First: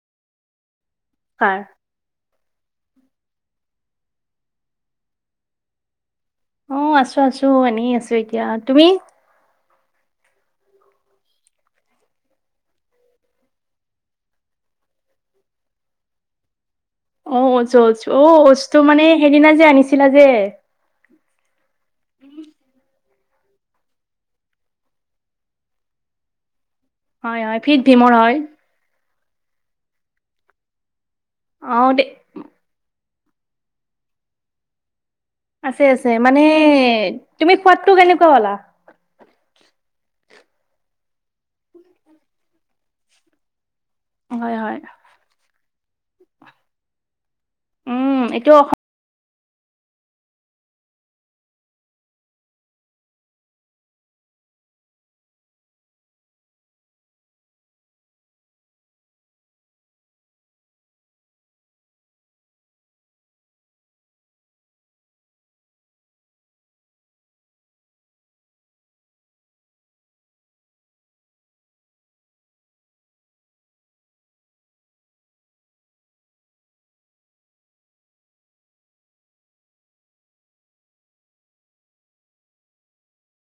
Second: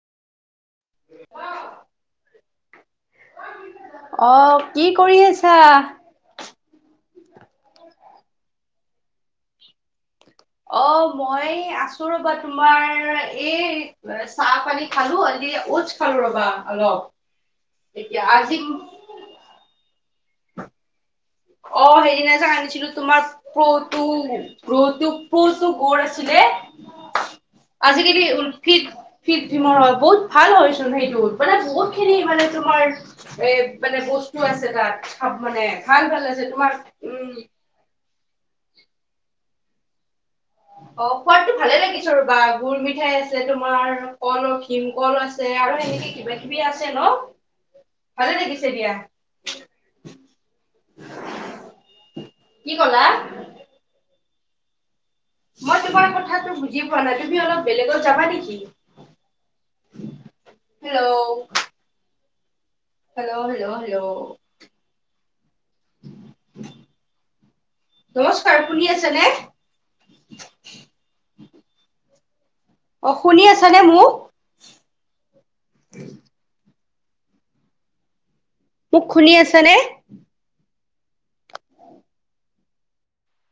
কাৰ? অ কি কৰি আছা? অ আছো আছো এনেই আছো এতিয়া। তুমি? অ মই আছো ৰ'বা, তোমাৰ এই চাহ পানী খালো। এতিয়া ওটচ খালো ৰবা। অলপ অ ওটচ, অ এতিয়া আজি ওচটো মানে সেইদিনা যে আনিছিলা যে। অ সেইদিনা যে আনিছিলো, তোমাৰ [unintelligible] হয় হয় ফিট আজি ভীমৰ [unintelligible] হয় [unintelligible] বহুত ভাল হয়চোন সেইটো, মানে অ বহুত দে খিনি মানে তোমাৰ এ মানে বস্তু আছে তাত মানে আছে ভাল আছে ভাল মানে আছে তোমাৰ উম তুমি সোৱাদটো কেনেকুৱা পালা? অ সোৱাদটো ভালে লাগিছে ৰবা। গুৰ মিঠাই আছে তোমাৰ কল, হয় হয় ভীমকল আছে আৰু সেনেকে কিবা কিবি আছে ন! উম ভালে এইটো লাগিছে দিয়া। কি কলা? মই তোমাৰ কথাাতটো বুজি পোৱা নাই, তুমি অলপ বেলেগত যাবা নেকি? হেল্ল'! Hello hello hello. [inaudible] নমস্কাৰ শুনি আছে নে? অ শুনি আছানে মোক? [inaudible] মোক শুনি আছ নে?